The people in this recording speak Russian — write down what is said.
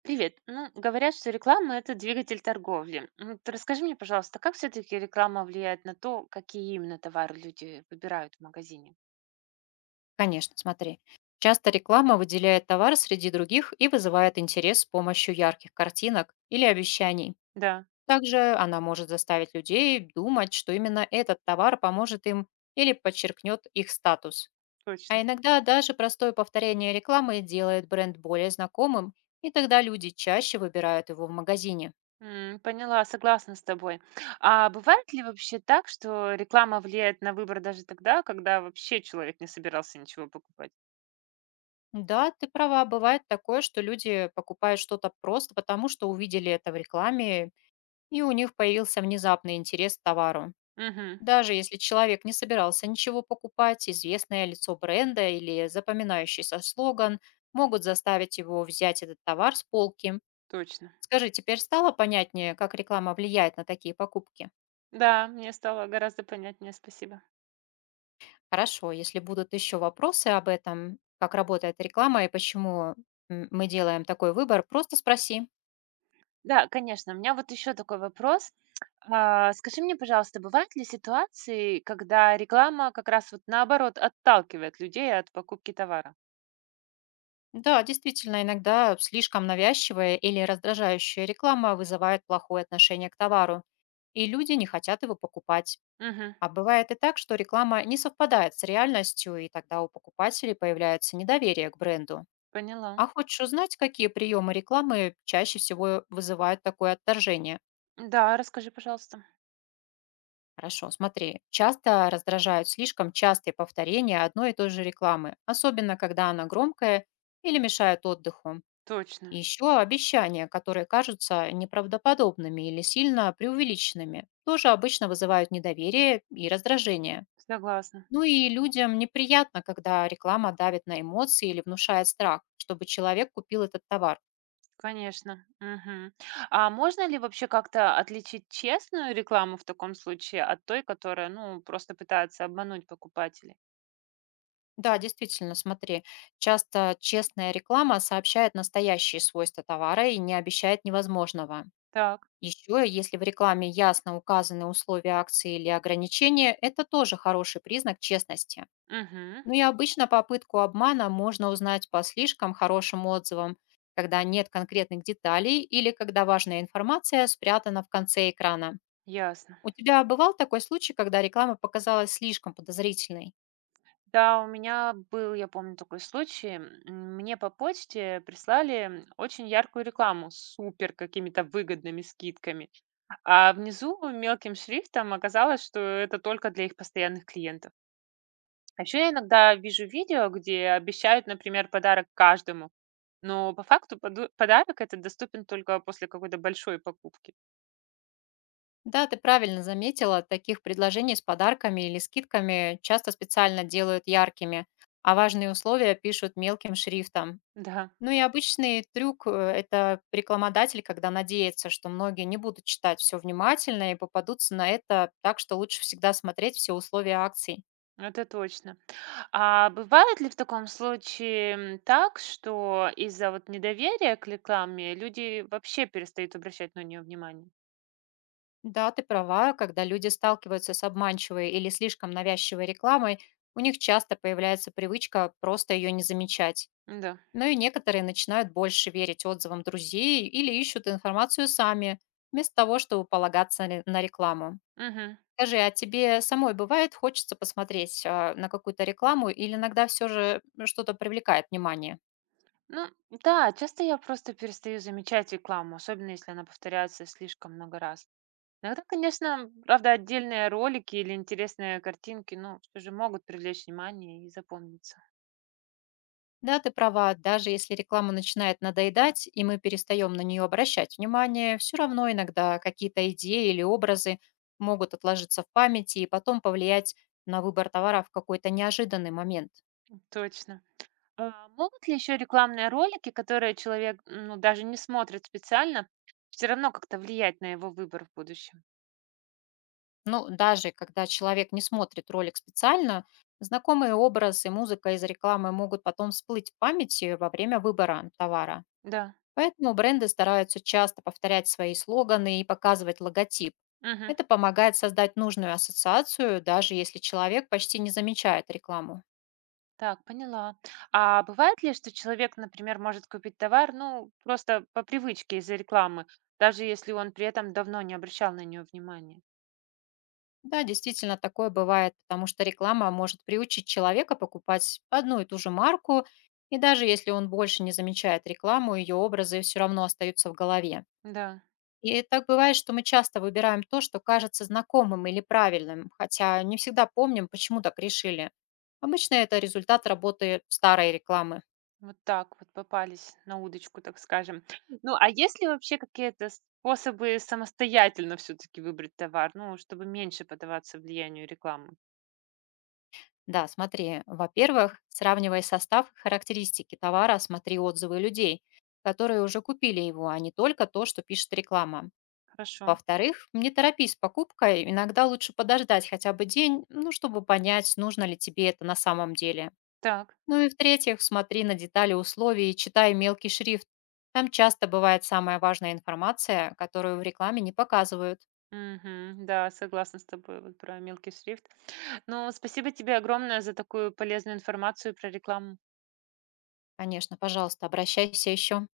Привет. Ну, говорят, что реклама – это двигатель торговли. Ты расскажи мне, пожалуйста, как все-таки реклама влияет на то, какие именно товары люди выбирают в магазине? Конечно, смотри. Часто реклама выделяет товар среди других и вызывает интерес с помощью ярких картинок или обещаний. Да, Также она может заставить людей думать, что именно этот товар поможет им или подчеркнет их статус. А точно. иногда даже простое повторение рекламы делает бренд более знакомым, и тогда люди чаще выбирают его в магазине. Поняла, согласна с тобой. А бывает ли вообще так, что реклама влияет на выбор даже тогда, когда вообще человек не собирался ничего покупать? Да, ты права, бывает такое, что люди покупают что-то просто потому, что увидели это в рекламе, и у них появился внезапный интерес к товару. Угу, Даже если человек не собирался ничего покупать, известное лицо бренда или запоминающийся слоган могут заставить его взять этот товар с полки. точно. Скажи, теперь стало понятнее, как реклама влияет на такие покупки? Да, мне стало гораздо понятнее, спасибо. Хорошо, если будут еще вопросы об этом, как работает реклама и почему мы делаем такой выбор, просто спроси. Да, конечно. У меня вот еще такой вопрос. А, скажи мне, пожалуйста, бывают ли ситуации, когда реклама как раз вот наоборот отталкивает людей от покупки товара? Да, действительно, иногда слишком навязчивая или раздражающая реклама вызывает плохое отношение к товару, и люди не хотят его покупать. Мгм. А бывает и так, что реклама не совпадает с реальностью, и тогда у покупателей появляется недоверие к бренду. Поняла. А хочешь узнать, какие приемы рекламы чаще всего вызывают такое отторжение? Да, расскажи, пожалуйста. Хорошо, смотри. Часто раздражают слишком частые повторения одной и той же рекламы, особенно когда она громкая или мешает отдыху. Точно. И еще обещания, которые кажутся неправдоподобными или сильно преувеличенными, тоже обычно вызывают недоверие и раздражение. Согласна. Ну и людям неприятно, когда реклама давит на эмоции или внушает страх, чтобы человек купил этот товар. Конечно. Мгм. А можно ли вообще как-то отличить честную рекламу в таком случае от той, которая, ну, просто пытается обмануть покупателей? Да, действительно, смотри, часто честная реклама сообщает настоящие свойства товара и не обещает невозможного. Так. Еще, если в рекламе ясно указаны условия акции или ограничения, это тоже хороший признак честности. Угу. Ну и обычно попытку обмана можно узнать по слишком хорошим отзывам, когда нет конкретных деталей или когда важная информация спрятана в конце экрана. Ясно. У тебя бывал такой случай, когда реклама показалась слишком подозрительной? Да, у меня был, я помню, такой случай. Мне по почте прислали очень яркую рекламу с супер какими-то выгодными скидками. А внизу мелким шрифтом оказалось, что это только для их постоянных клиентов. А еще я иногда вижу видео, где обещают, например, подарок каждому. Но по факту подарок этот доступен только после какой-то большой покупки. Да, ты правильно заметила, таких предложений с подарками или скидками часто специально делают яркими, а важные условия пишут мелким шрифтом. Да, Ну и обычный трюк– это рекламодатель, когда надеется, что многие не будут читать все внимательно и попадутся на это, так что лучше всегда смотреть все условия акций. это точно. А бывает ли в таком случае так, что из-за вот недоверия к рекламе люди вообще перестают обращать на нее внимание? Да, ты права, когда люди сталкиваются с обманчивой или слишком навязчивой рекламой, у них часто появляется привычка просто ее не замечать. Да. Но и некоторые начинают больше верить отзывам друзей или ищут информацию сами, вместо того, чтобы полагаться на рекламу. Мгм. Скажи, а тебе самой бывает хочется посмотреть на какую-то рекламу или иногда все же ну, что-то привлекает внимание? Ну, да, часто я просто перестаю замечать рекламу, особенно если она повторяется слишком много раз. Иногда, конечно, правда, отдельные ролики или интересные картинки, ну, все же могут привлечь внимание и запомниться. Да, ты права, даже если реклама начинает надоедать, и мы перестаем на нее обращать внимание, все равно иногда какие-то идеи или образы могут отложиться в памяти и потом повлиять на выбор товара в какой-то неожиданный момент. Точно. А, могут ли еще рекламные ролики, которые человек, ну, даже не смотрит специально, все равно как-то влиять на его выбор в будущем? Ну, даже когда человек не смотрит ролик специально, знакомые образы, и музыка из рекламы могут потом всплыть в памяти во время выбора товара. Да. Поэтому бренды стараются часто повторять свои слоганы и показывать логотип. Мгм. Это помогает создать нужную ассоциацию, даже если человек почти не замечает рекламу. Так, поняла. А бывает ли, что человек, например, может купить товар, ну, просто по привычке из-за рекламы, даже если он при этом давно не обращал на нее внимания? Да, действительно, такое бывает, потому что реклама может приучить человека покупать одну и ту же марку, и даже если он больше не замечает рекламу, ее образы все равно остаются в голове. Да, И так бывает, что мы часто выбираем то, что кажется знакомым или правильным, хотя не всегда помним, почему так решили. Обычно это результат работы старой рекламы. вот так вот попались на удочку, так скажем. Ну, а есть ли вообще какие-то способы самостоятельно все-таки выбрать товар, ну, чтобы меньше поддаваться влиянию рекламы? Да, смотри, во-первых, сравнивай состав и характеристики товара, смотри отзывы людей, которые уже купили его, а не только то, что пишет реклама. Хорошо. Во-вторых, не торопись с покупкой, иногда лучше подождать хотя бы день, ну, чтобы понять, нужно ли тебе это на самом деле. Так. Ну и в-третьих, смотри на детали условий и читай мелкий шрифт. Там часто бывает самая важная информация, которую в рекламе не показывают. Мгм. Да, согласна с тобой вот про мелкий шрифт. Ну, спасибо тебе огромное за такую полезную информацию про рекламу. Конечно, пожалуйста, обращайся еще.